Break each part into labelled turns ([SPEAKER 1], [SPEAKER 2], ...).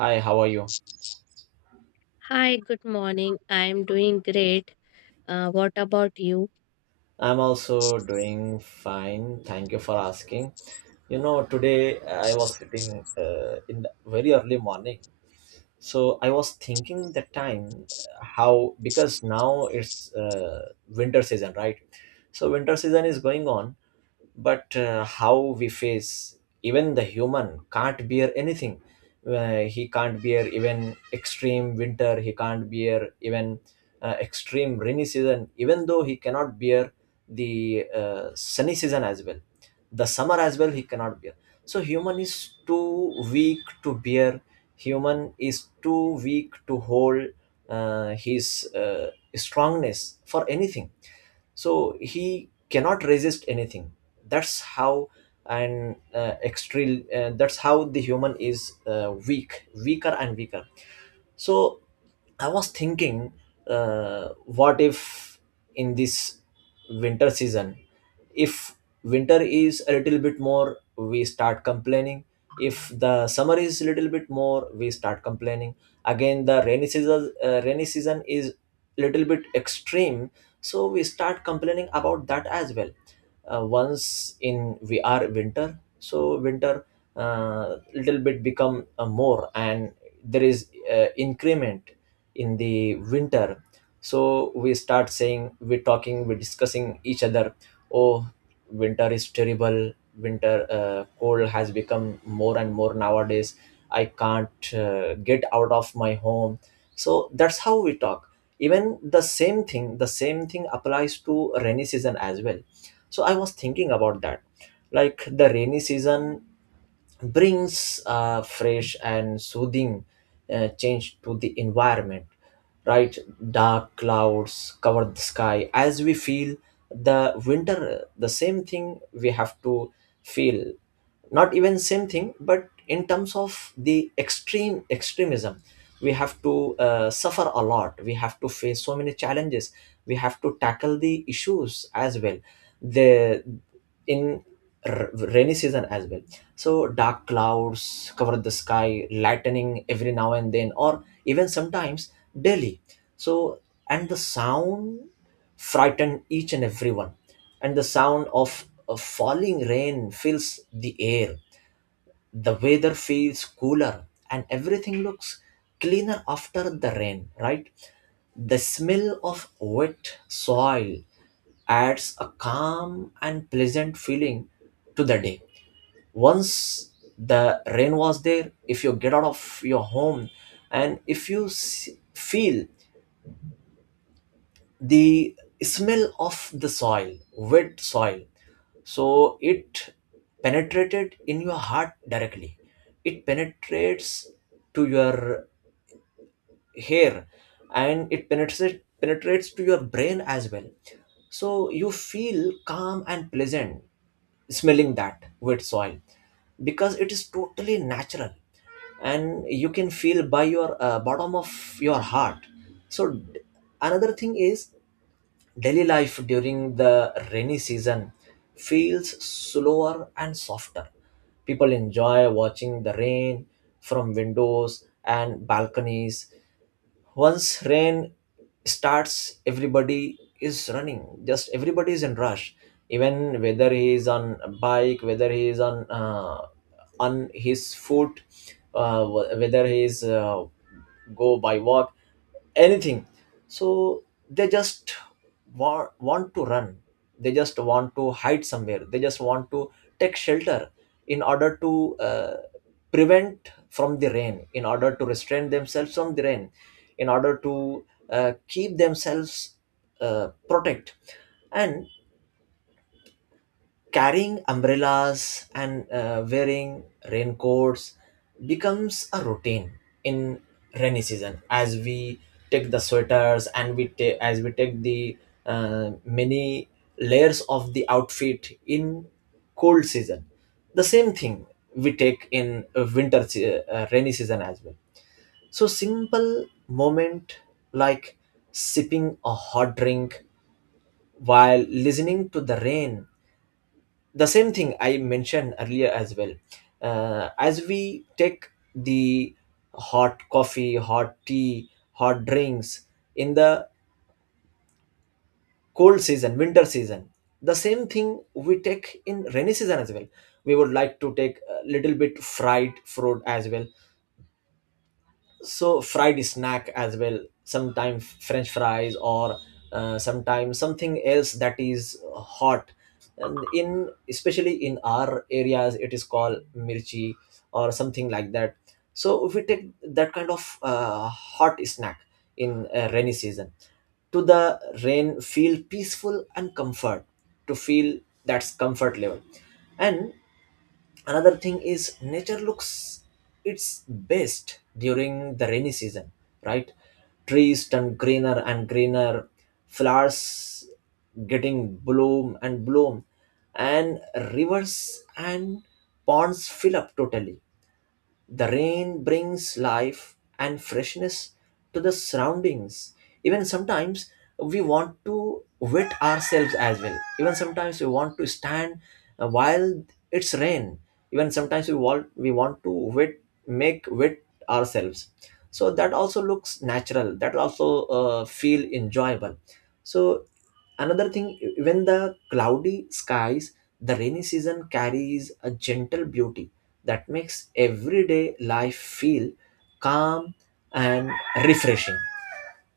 [SPEAKER 1] Hi, how are you?
[SPEAKER 2] Hi, good morning. I'm doing great. What about you?
[SPEAKER 1] I'm also doing fine. Thank you for asking. Today I was sitting in the very early morning. So I was thinking the time how, because now it's winter season, right? So winter season is going on, but how we face, even the human can't bear anything. He can't bear even extreme winter, he can't bear even extreme rainy season, even though he cannot bear the sunny season as well, the summer as well he cannot bear. So human is too weak to bear, human is too weak to hold his strongness for anything, so he cannot resist anything. that's how that's how the human is weaker and weaker. So I was thinking, what if in this winter season, if winter is a little bit more, we start complaining. If the summer is a little bit more, we start complaining. Again, the rainy season is little bit extreme, so we start complaining about that as well. Once in we are winter, so winter little bit become more, and there is increment in the winter. So we start saying, we're talking, we're discussing each other, oh, winter is terrible, winter cold has become more and more nowadays, I can't get out of my home. So that's how we talk. Even the same thing applies to rainy season as well. So I was thinking about that, like the rainy season brings a fresh and soothing change to the environment, right? Dark clouds cover the sky as we feel the winter, the same thing we have to feel. Not even same thing, but in terms of the extreme extremism, we have to suffer a lot, we have to face so many challenges, we have to tackle the issues as well, the in rainy season as well. So dark clouds cover the sky, lightning every now and then, or even sometimes daily. So, and the sound frighten each and everyone, and the sound of falling rain fills the air. The weather feels cooler and everything looks cleaner after the rain, right? The smell of wet soil adds a calm and pleasant feeling to the day. Once the rain was there, if you get out of your home and if you feel the smell of the soil, wet soil, so it penetrated in your heart directly. It penetrates to your hair, and it penetrates to your brain as well. So you feel calm and pleasant smelling that wet soil, because it is totally natural, and you can feel by your bottom of your heart. So another thing is, daily life during the rainy season feels slower and softer, people enjoy watching the rain from windows and balconies. Once rain starts, everybody is running, just everybody is in rush. Even whether he is on a bike, whether he is on his foot, whether he is go by walk, anything. So they just want to run, they just want to hide somewhere, they just want to take shelter in order to prevent from the rain, in order to restrain themselves from the rain, in order to keep themselves protect, and carrying umbrellas and wearing raincoats becomes a routine in rainy season. As we take the sweaters, and we take as we take the many layers of the outfit in cold season, the same thing we take in rainy season as well. So simple moment, like sipping a hot drink while listening to the rain, the same thing I mentioned earlier as well. As we take the hot coffee, hot tea, hot drinks in the cold season, winter season, the same thing we take in rainy season as well. We would like to take a little bit fried fruit as well, so fried snack as well, sometimes french fries, or sometimes something else that is hot. And in, especially in our areas, it is called mirchi or something like that. So if we take that kind of hot snack in rainy season, to the rain feel peaceful and comfort, to feel, that's comfort level. And another thing is, nature looks its best during the rainy season, right? Trees turn greener and greener, flowers getting bloom and bloom, and rivers and ponds fill up totally. The rain brings life and freshness to the surroundings. Even sometimes we want to wet ourselves as well. Even sometimes we want to stand while it's rain. Even sometimes we want to wet make wet ourselves. So that also looks natural. That also feel enjoyable. So another thing, when the cloudy skies, the rainy season carries a gentle beauty that makes everyday life feel calm and refreshing.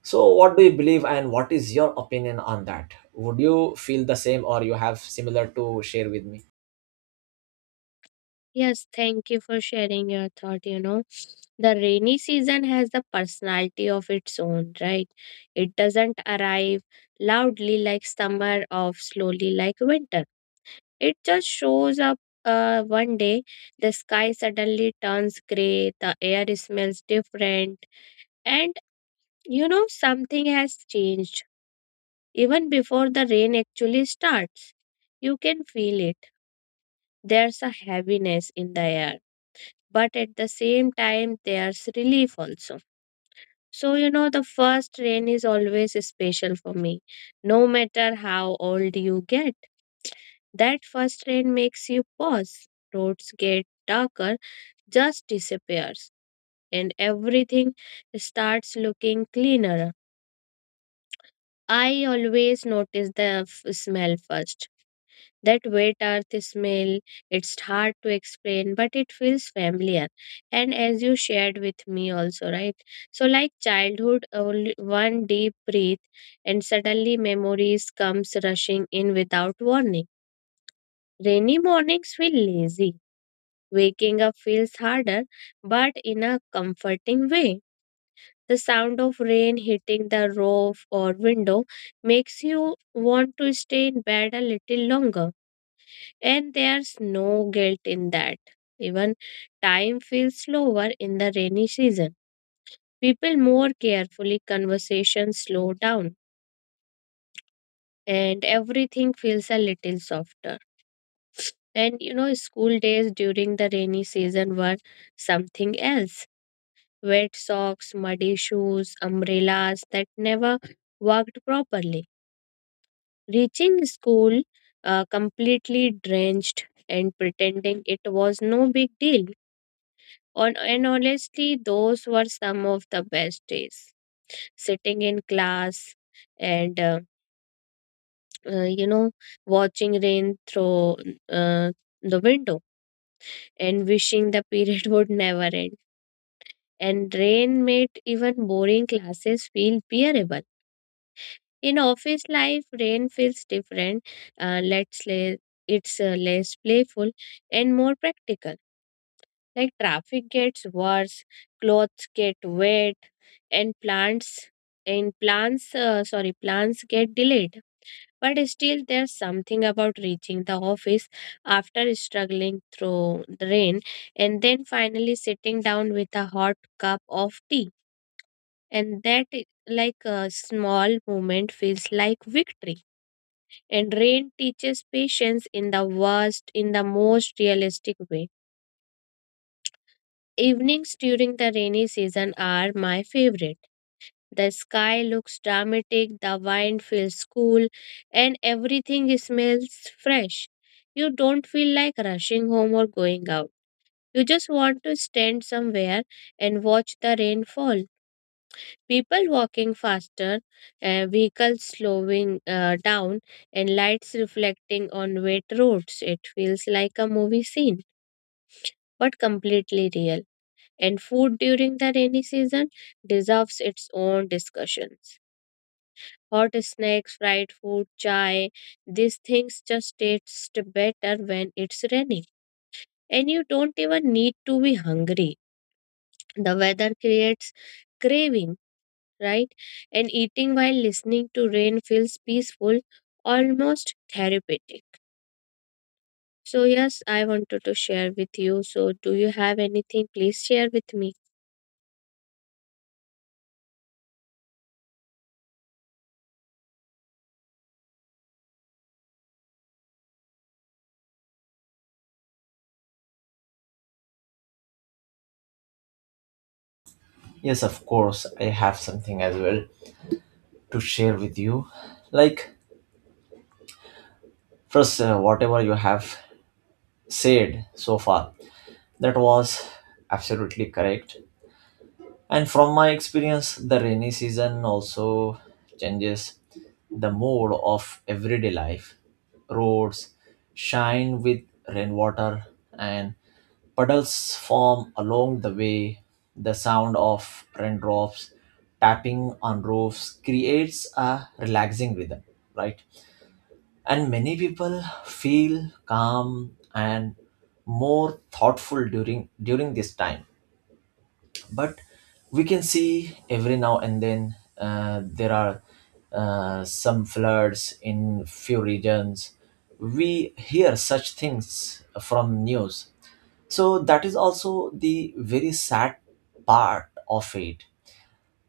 [SPEAKER 1] So what do you believe, and what is your opinion on that? Would you feel the same, or you have similar to share with me?
[SPEAKER 2] Yes, thank you for sharing your thought. You know, the rainy season has the personality of its own, right? It doesn't arrive loudly like summer or slowly like winter. It just shows up one day. The sky suddenly turns gray, the air smells different, and something has changed even before the rain actually starts. You can feel it. There's a heaviness in the air, but at the same time, there's relief also. So, the first rain is always special for me, no matter how old you get. That first rain makes you pause. Roads get darker, just disappears, and everything starts looking cleaner. I always notice the smell first. That wet earth smell, it's hard to explain, but it feels familiar. And as you shared with me also, right? So like childhood, only one deep breath and suddenly memories comes rushing in without warning. Rainy mornings feel lazy. Waking up feels harder, but in a comforting way. The sound of rain hitting the roof or window makes you want to stay in bed a little longer, and there's no guilt in that. Even time feels slower in the rainy season. People more carefully, conversations slow down, and everything feels a little softer. And school days during the rainy season were something else. Wet socks, muddy shoes, umbrellas that never worked properly. Reaching school completely drenched and pretending it was no big deal. And honestly, those were some of the best days. Sitting in class and, uh, you know, watching rain through uh, the window and wishing the period would never end. And rain made even boring classes feel bearable. In office life, rain feels different. Let's say it's less playful and more practical. Like traffic gets worse, clothes get wet, and plants get delayed. But still, there's something about reaching the office after struggling through the rain and then finally sitting down with a hot cup of tea. And that, like a small moment, feels like victory. And rain teaches patience in the most realistic way. Evenings during the rainy season are my favorite. The sky looks dramatic, the wind feels cool, and everything smells fresh. You don't feel like rushing home or going out. You just want to stand somewhere and watch the rain fall. People walking faster, vehicles slowing down, and lights reflecting on wet roads. It feels like a movie scene, but completely real. And food during the rainy season deserves its own discussions. Hot snacks, fried food, chai, these things just taste better when it's raining. And you don't even need to be hungry. The weather creates craving, right? And eating while listening to rain feels peaceful, almost therapeutic. So, yes, I wanted to share with you. So, do you have anything? Please share with me.
[SPEAKER 1] Yes, of course I have something as well to share with you. Like, first, whatever you have said so far, that was absolutely correct. And from my experience, the rainy season also changes the mood of everyday life. Roads shine with rainwater, and puddles form along the way. The sound of raindrops tapping on roofs creates a relaxing rhythm, right? And many people feel calm and more thoughtful during this time. But we can see every now and then, there are some floods in few regions, we hear such things from news. So that is also the very sad part of it,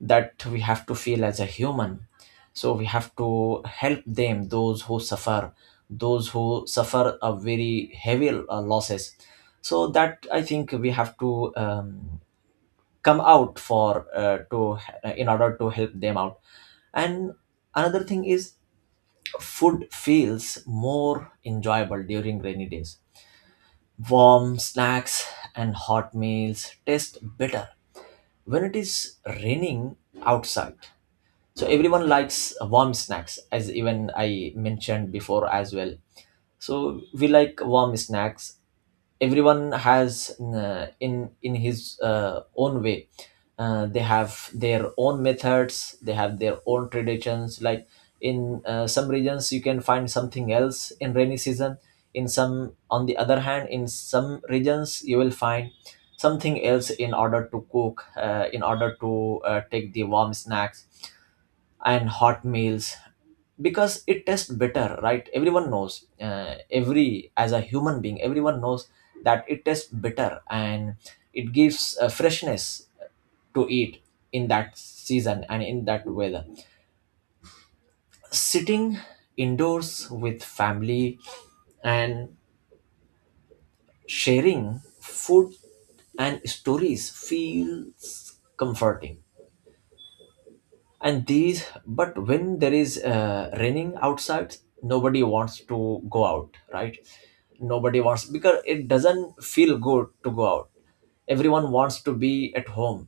[SPEAKER 1] that we have to feel as a human. So we have to help them, those who suffer a very heavy losses. So that, I think, we have to come out for, to in order to help them out. And another thing is, food feels more enjoyable during rainy days. Warm snacks and hot meals taste better when it is raining outside. So everyone likes warm snacks, as even I mentioned before as well. So we like warm snacks. Everyone has in his own way, they have their own methods, they have their own traditions. Like in some regions you can find something else in rainy season, in some, on the other hand, in some regions you will find something else in order to cook, in order to take the warm snacks and hot meals, because it tastes better, right? Everyone knows, every as a human being, everyone knows that it tastes better, and it gives a freshness to eat in that season and in that weather. Sitting indoors with family and sharing food and stories feels comforting. And these, but when there is raining outside, nobody wants to go out, right? Nobody wants, because it doesn't feel good to go out. Everyone wants to be at home,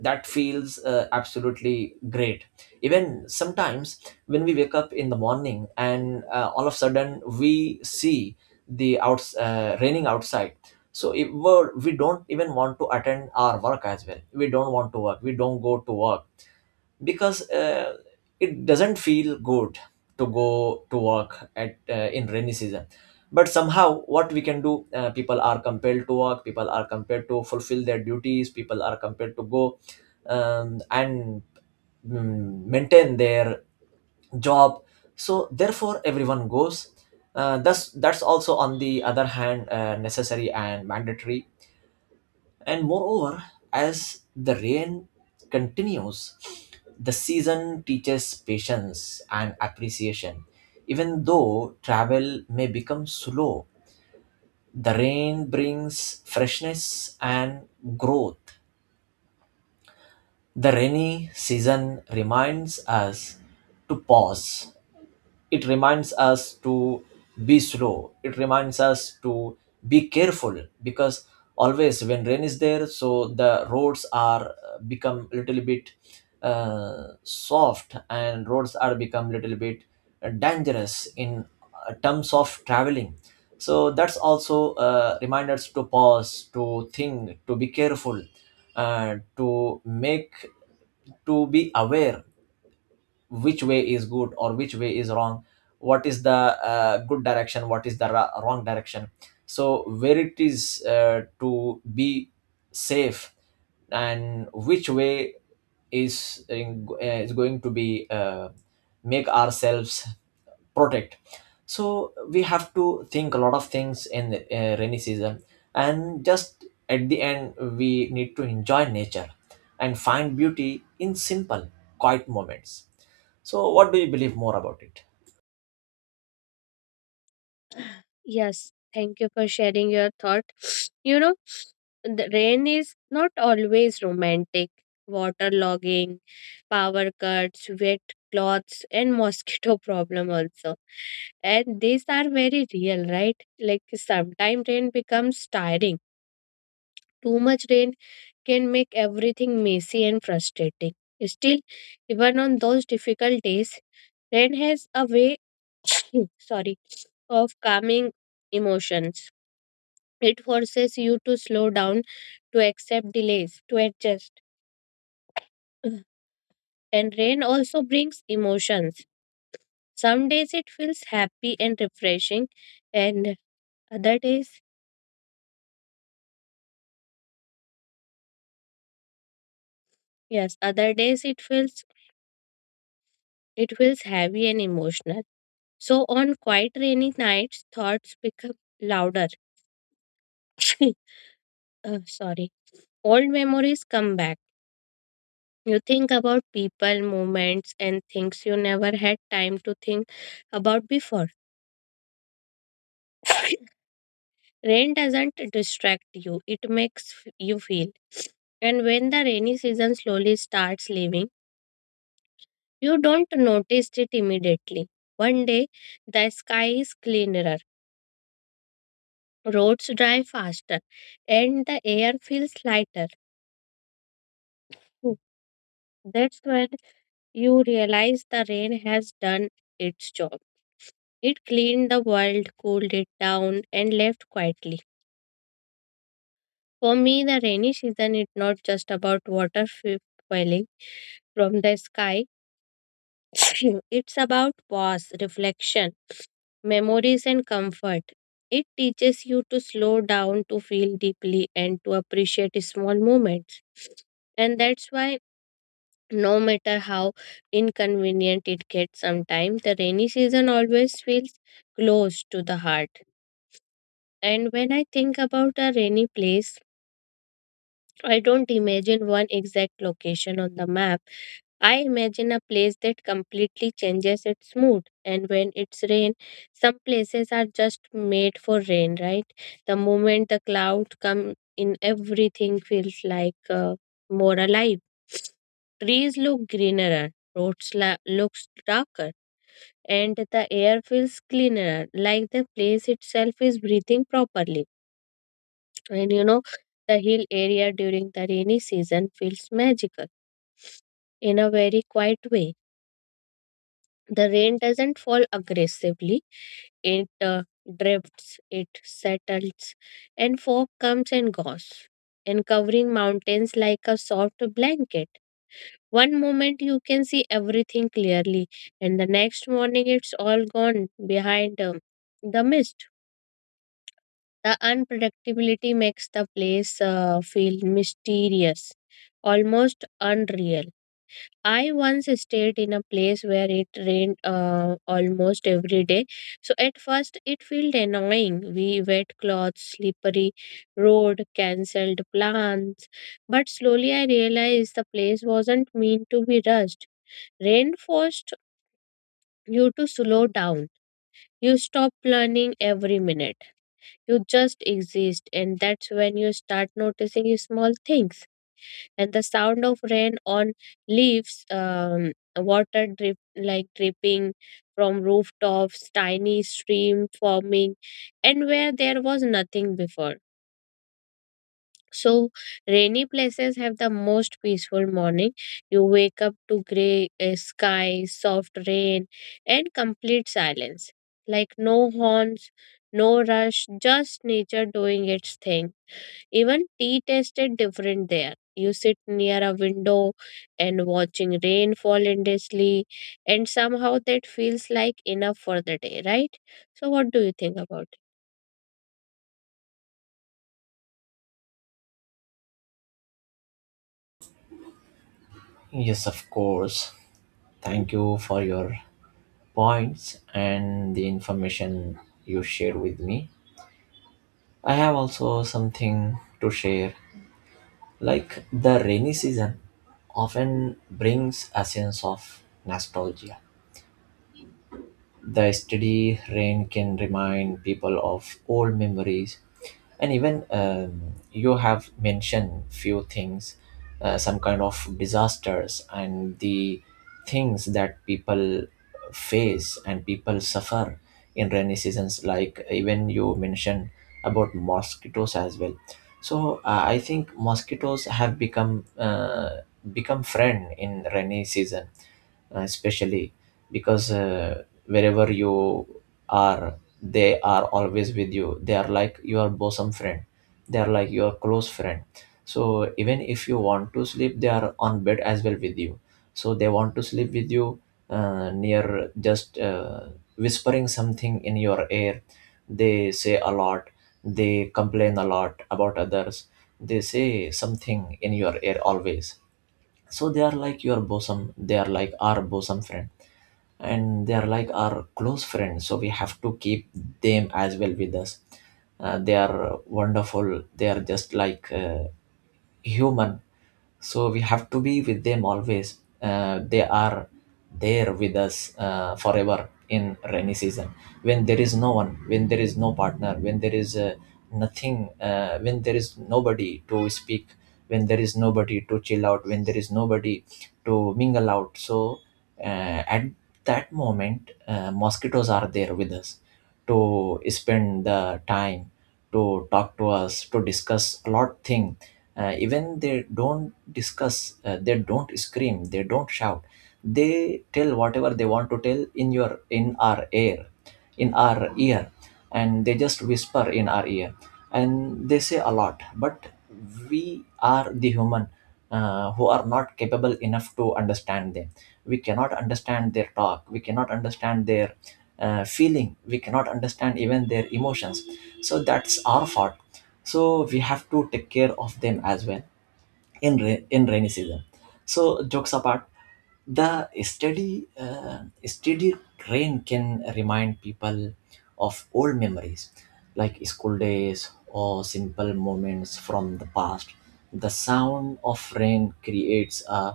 [SPEAKER 1] that feels absolutely great. Even sometimes when we wake up in the morning and all of a sudden we see the outs raining outside, so if we don't even want to attend our work as well, we don't want to work, we don't go to work, because it doesn't feel good to go to work at in rainy season. But somehow what we can do, people are compelled to work, people are compelled to fulfill their duties, people are compelled to go, and maintain their job, so therefore everyone goes, thus, that's also, on the other hand, necessary and mandatory. And moreover, as the rain continues, the season teaches patience and appreciation. Even though travel may become slow, the rain brings freshness and growth. The rainy season reminds us to pause, it reminds us to be slow, it reminds us to be careful. Because always when rain is there, so the roads are become little bit soft, and roads are become little bit dangerous in terms of traveling. So that's also reminders to pause, to think, to be careful, uh, to make to be aware which way is good or which way is wrong, what is the good direction, what is the wrong direction, so where it is to be safe, and which way is going to be make ourselves protect. So we have to think a lot of things in rainy season. And just at the end, we need to enjoy nature and find beauty in simple, quiet moments. So, what do you believe more about it?
[SPEAKER 2] Yes, thank you for sharing your thought. You know, the rain is not always romantic. Waterlogging, power cuts, wet cloths, and mosquito problem also. And these are very real, right? Like sometimes rain becomes tiring. Too much rain can make everything messy and frustrating. Still, even on those difficult days, rain has a way sorry, of calming emotions. It forces you to slow down, to accept delays, to adjust. And rain also brings emotions. Some days it feels happy and refreshing, and other days, yes, other days it feels heavy and emotional. So on quiet rainy nights, thoughts become louder. Sorry, old memories come back. You think about people, moments, and things you never had time to think about before. Rain doesn't distract you, it makes you feel. And when the rainy season slowly starts leaving, you don't notice it immediately. One day, the sky is cleaner, roads dry faster, and the air feels lighter. Hmm, That's when you realize the rain has done its job. It cleaned the world, cooled it down, and left quietly. For me, the rainy season is not just about water falling from the sky, it's about pause, reflection, memories, and comfort. It teaches you to slow down, to feel deeply, and to appreciate small moments. And that's why, no matter how inconvenient it gets sometimes, the rainy season always feels close to the heart. And when I think about a rainy place, I don't imagine one exact location on the map. I imagine a place that completely changes its mood. And when it's rain, some places are just made for rain, right? The moment the clouds come in, everything feels like more alive. Trees look greener, roads looks darker, and the air feels cleaner, like the place itself is breathing properly. And the hill area during the rainy season feels magical in a very quiet way. The rain doesn't fall aggressively, it drifts, it settles, and fog comes and goes, and covering mountains like a soft blanket. One moment you can see everything clearly, and the next morning it's all gone behind the mist. The unpredictability makes the place feel mysterious, almost unreal. I once stayed in a place where it rained almost every day. So at first it felt annoying. We wet clothes, slippery road, cancelled plans. But slowly I realized the place wasn't meant to be rushed. Rain forced you to slow down. You stop planning every minute. You just exist, and that's when you start noticing small things. And the sound of rain on leaves, water drip like dripping from rooftops, tiny stream forming, and where there was nothing before. So, rainy places have the most peaceful morning. You wake up to gray sky, soft rain, and complete silence. Like no horns, no rush, just nature doing its thing. Even tea tasted different there. You sit near a window and watching rain fall endlessly, and somehow that feels like enough for the day, right? So, what do you think about it?
[SPEAKER 1] Yes, of course. Thank you for your points and the information you shared with me. I have also something to share. Like the rainy season often brings a sense of nostalgia. The steady rain can remind people of old memories, and even you have mentioned few things, some kind of disasters and the things that people face and people suffer in rainy seasons. Like even you mentioned about mosquitoes as well, so I think mosquitoes have become, become friend in rainy season, especially because wherever you are, they are always with you. They are like your bosom friend, they are like your close friend. So even if you want to sleep, they are on bed as well with you, so they want to sleep with you, near, just whispering something in your ear. They say a lot, they complain a lot about others, they say something in your ear always. So they are like your bosom they are like our bosom friend, and they are like our close friends, so we have to keep them as well with us. They are wonderful, they are just like, human. So we have to be with them always. They are there with us forever in rainy season, when there is no one, when there is no partner, when there is, nothing, when there is nobody to speak, when there is nobody to chill out, when there is nobody to mingle out. So at that moment, mosquitoes are there with us to spend the time, to talk to us, to discuss a lot thing. Even they don't discuss, they don't scream, they don't shout. They tell whatever they want to tell in your in our air in our ear, and they just whisper in our ear, and they say a lot. But we are the human, who are not capable enough to understand them. We cannot understand their talk, we cannot understand their, feeling, we cannot understand even their emotions. So that's our fault, so we have to take care of them as well, in rainy season. So jokes apart, the steady rain can remind people of old memories, like school days or simple moments from the past. The sound of rain creates a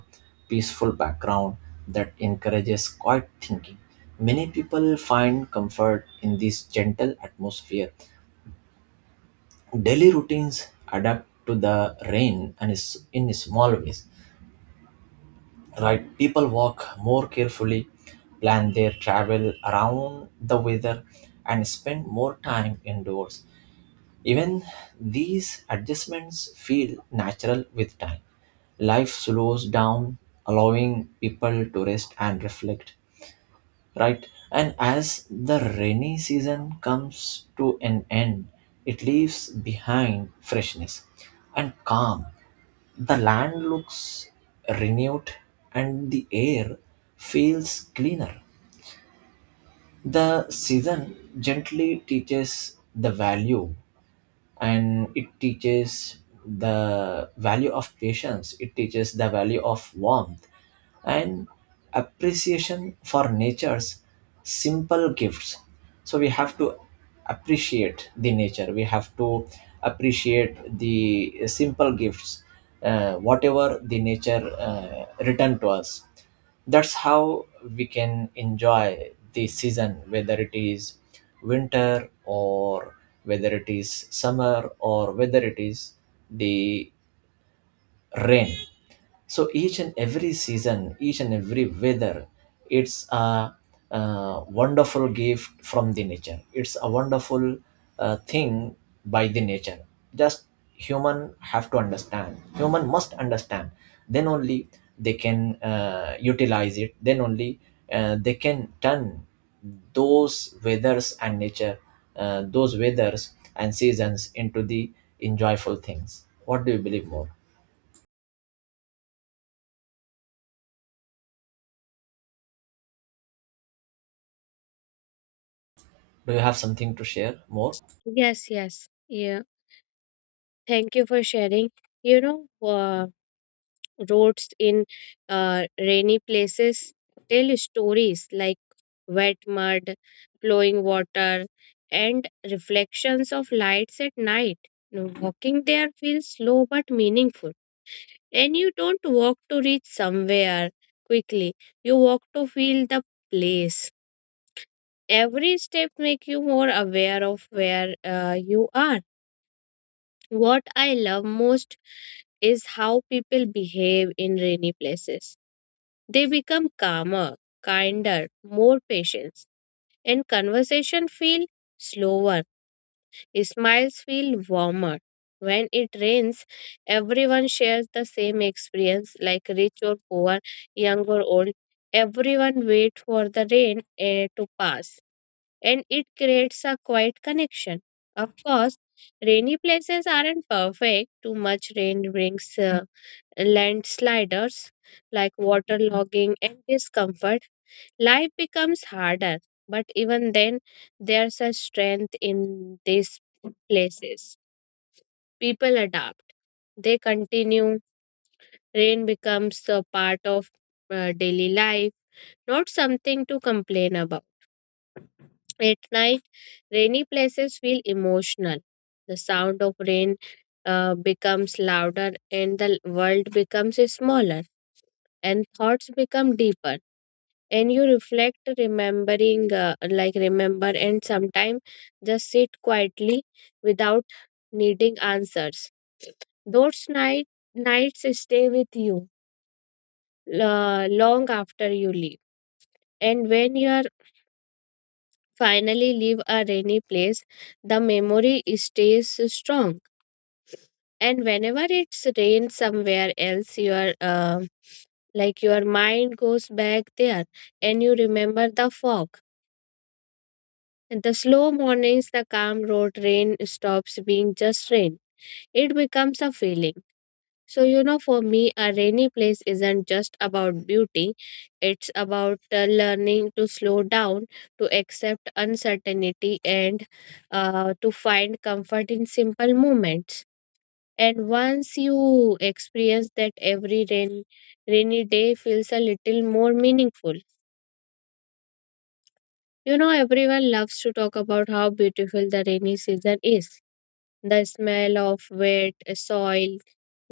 [SPEAKER 1] peaceful background that encourages quiet thinking. Many people find comfort in this gentle atmosphere. Daily routines adapt to the rain and is in small ways, right? People walk more carefully, plan their travel around the weather, and spend more time indoors. Even these adjustments feel natural with time, life slows down, allowing people to rest and reflect, right? And as the rainy season comes to an end, it leaves behind freshness and calm. The land looks renewed and the air feels cleaner. The season gently teaches the value, and it teaches the value of patience, it teaches the value of warmth and appreciation for nature's simple gifts. So we have to appreciate the nature, we have to appreciate the, simple gifts, whatever the nature returned to us. That's how we can enjoy the season, whether it is winter or whether it is summer or whether it is the rain. So each and every season, each and every weather, it's a wonderful gift from the nature, it's a wonderful thing by the nature. Just human have to understand, human must understand, then only they can utilize it, then only they can turn those weathers and nature those weathers and seasons into the enjoyable things. What do you believe more? Do you have something to share more?
[SPEAKER 2] Yes, yes. Yeah. Thank you for sharing. You know, uh, roads in rainy places tell stories like wet mud, flowing water, and reflections of lights at night. Now, walking there feels slow but meaningful, and you don't walk to reach somewhere quickly. You walk to feel the place. Every step make you more aware of where you are. What I love most is how people behave in rainy places. They become calmer, kinder, more patient, and conversation feel slower. Smiles feel warmer. When it rains, everyone shares the same experience, like rich or poor, young or old. Everyone waits for the rain to pass, and it creates a quiet connection. Of course, rainy places aren't perfect. Too much rain brings landsliders like waterlogging and discomfort. Life becomes harder, but even then, there's a strength in these places. People adapt, they continue. Rain becomes a part of daily life, not something to complain about. At night, rainy places feel emotional. The sound of rain becomes louder, and the world becomes smaller, and thoughts become deeper. And you reflect remembering like remember and sometimes just sit quietly without needing answers. Those nights stay with you long after you leave. And when you are finally leave a rainy place, the memory stays strong. And whenever it's rain somewhere else, your mind goes back there, and you remember the fog. The slow mornings, the calm road. Rain stops being just rain. It becomes a feeling. So, for me, a rainy place isn't just about beauty, it's about learning to slow down, to accept uncertainty, and to find comfort in simple moments. And once you experience that, every rainy day feels a little more meaningful. Everyone loves to talk about how beautiful the rainy season is. The smell of wet soil,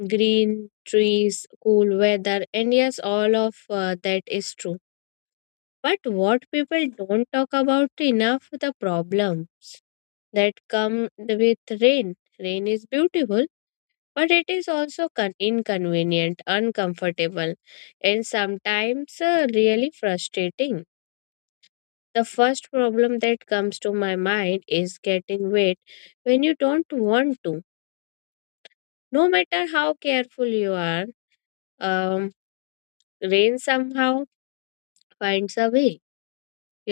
[SPEAKER 2] green trees, cool weather, and yes, all of that is true. But what people don't talk about enough the problem that come with rain. Rain is beautiful, but it is also inconvenient, uncomfortable, and sometimes really frustrating. The first problem that comes to my mind is getting wet when you don't want to, no matter how careful you are. Um, rain somehow finds a way.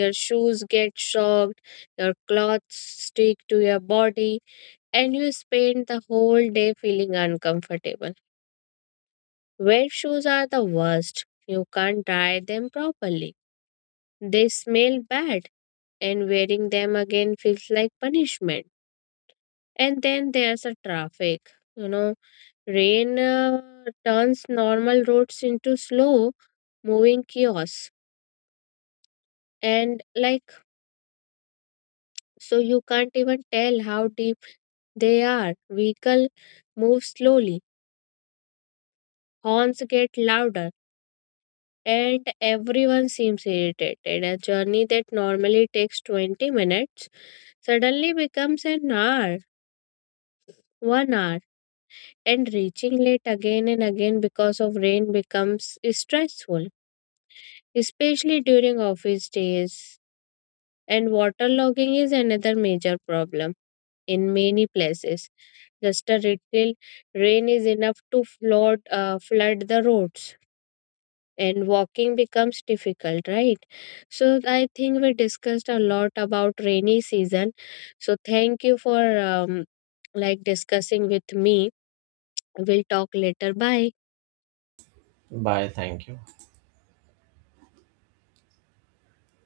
[SPEAKER 2] Your shoes get soaked, your clothes stick to your body, and you spend the whole day feeling uncomfortable. Wet shoes are the worst. You can't dry them properly. They smell bad, and wearing them again feels like punishment. And then there's a traffic. You know, rain turns normal roads into slow moving chaos. And like so you can't even tell how deep they are. Vehicle move slowly, horns get louder, and everyone seems irritated. A journey that normally takes 20 minutes suddenly becomes an hour, 1 hour, and reaching late again and again because of rain becomes stressful, especially during office days. And water logging is another major problem in many places. Just a little rain is enough to flood the roads, and walking becomes difficult, right? So I think we discussed a lot about rainy season. So thank you for like discussing with me. We'll talk later. Bye.
[SPEAKER 1] Bye, thank you.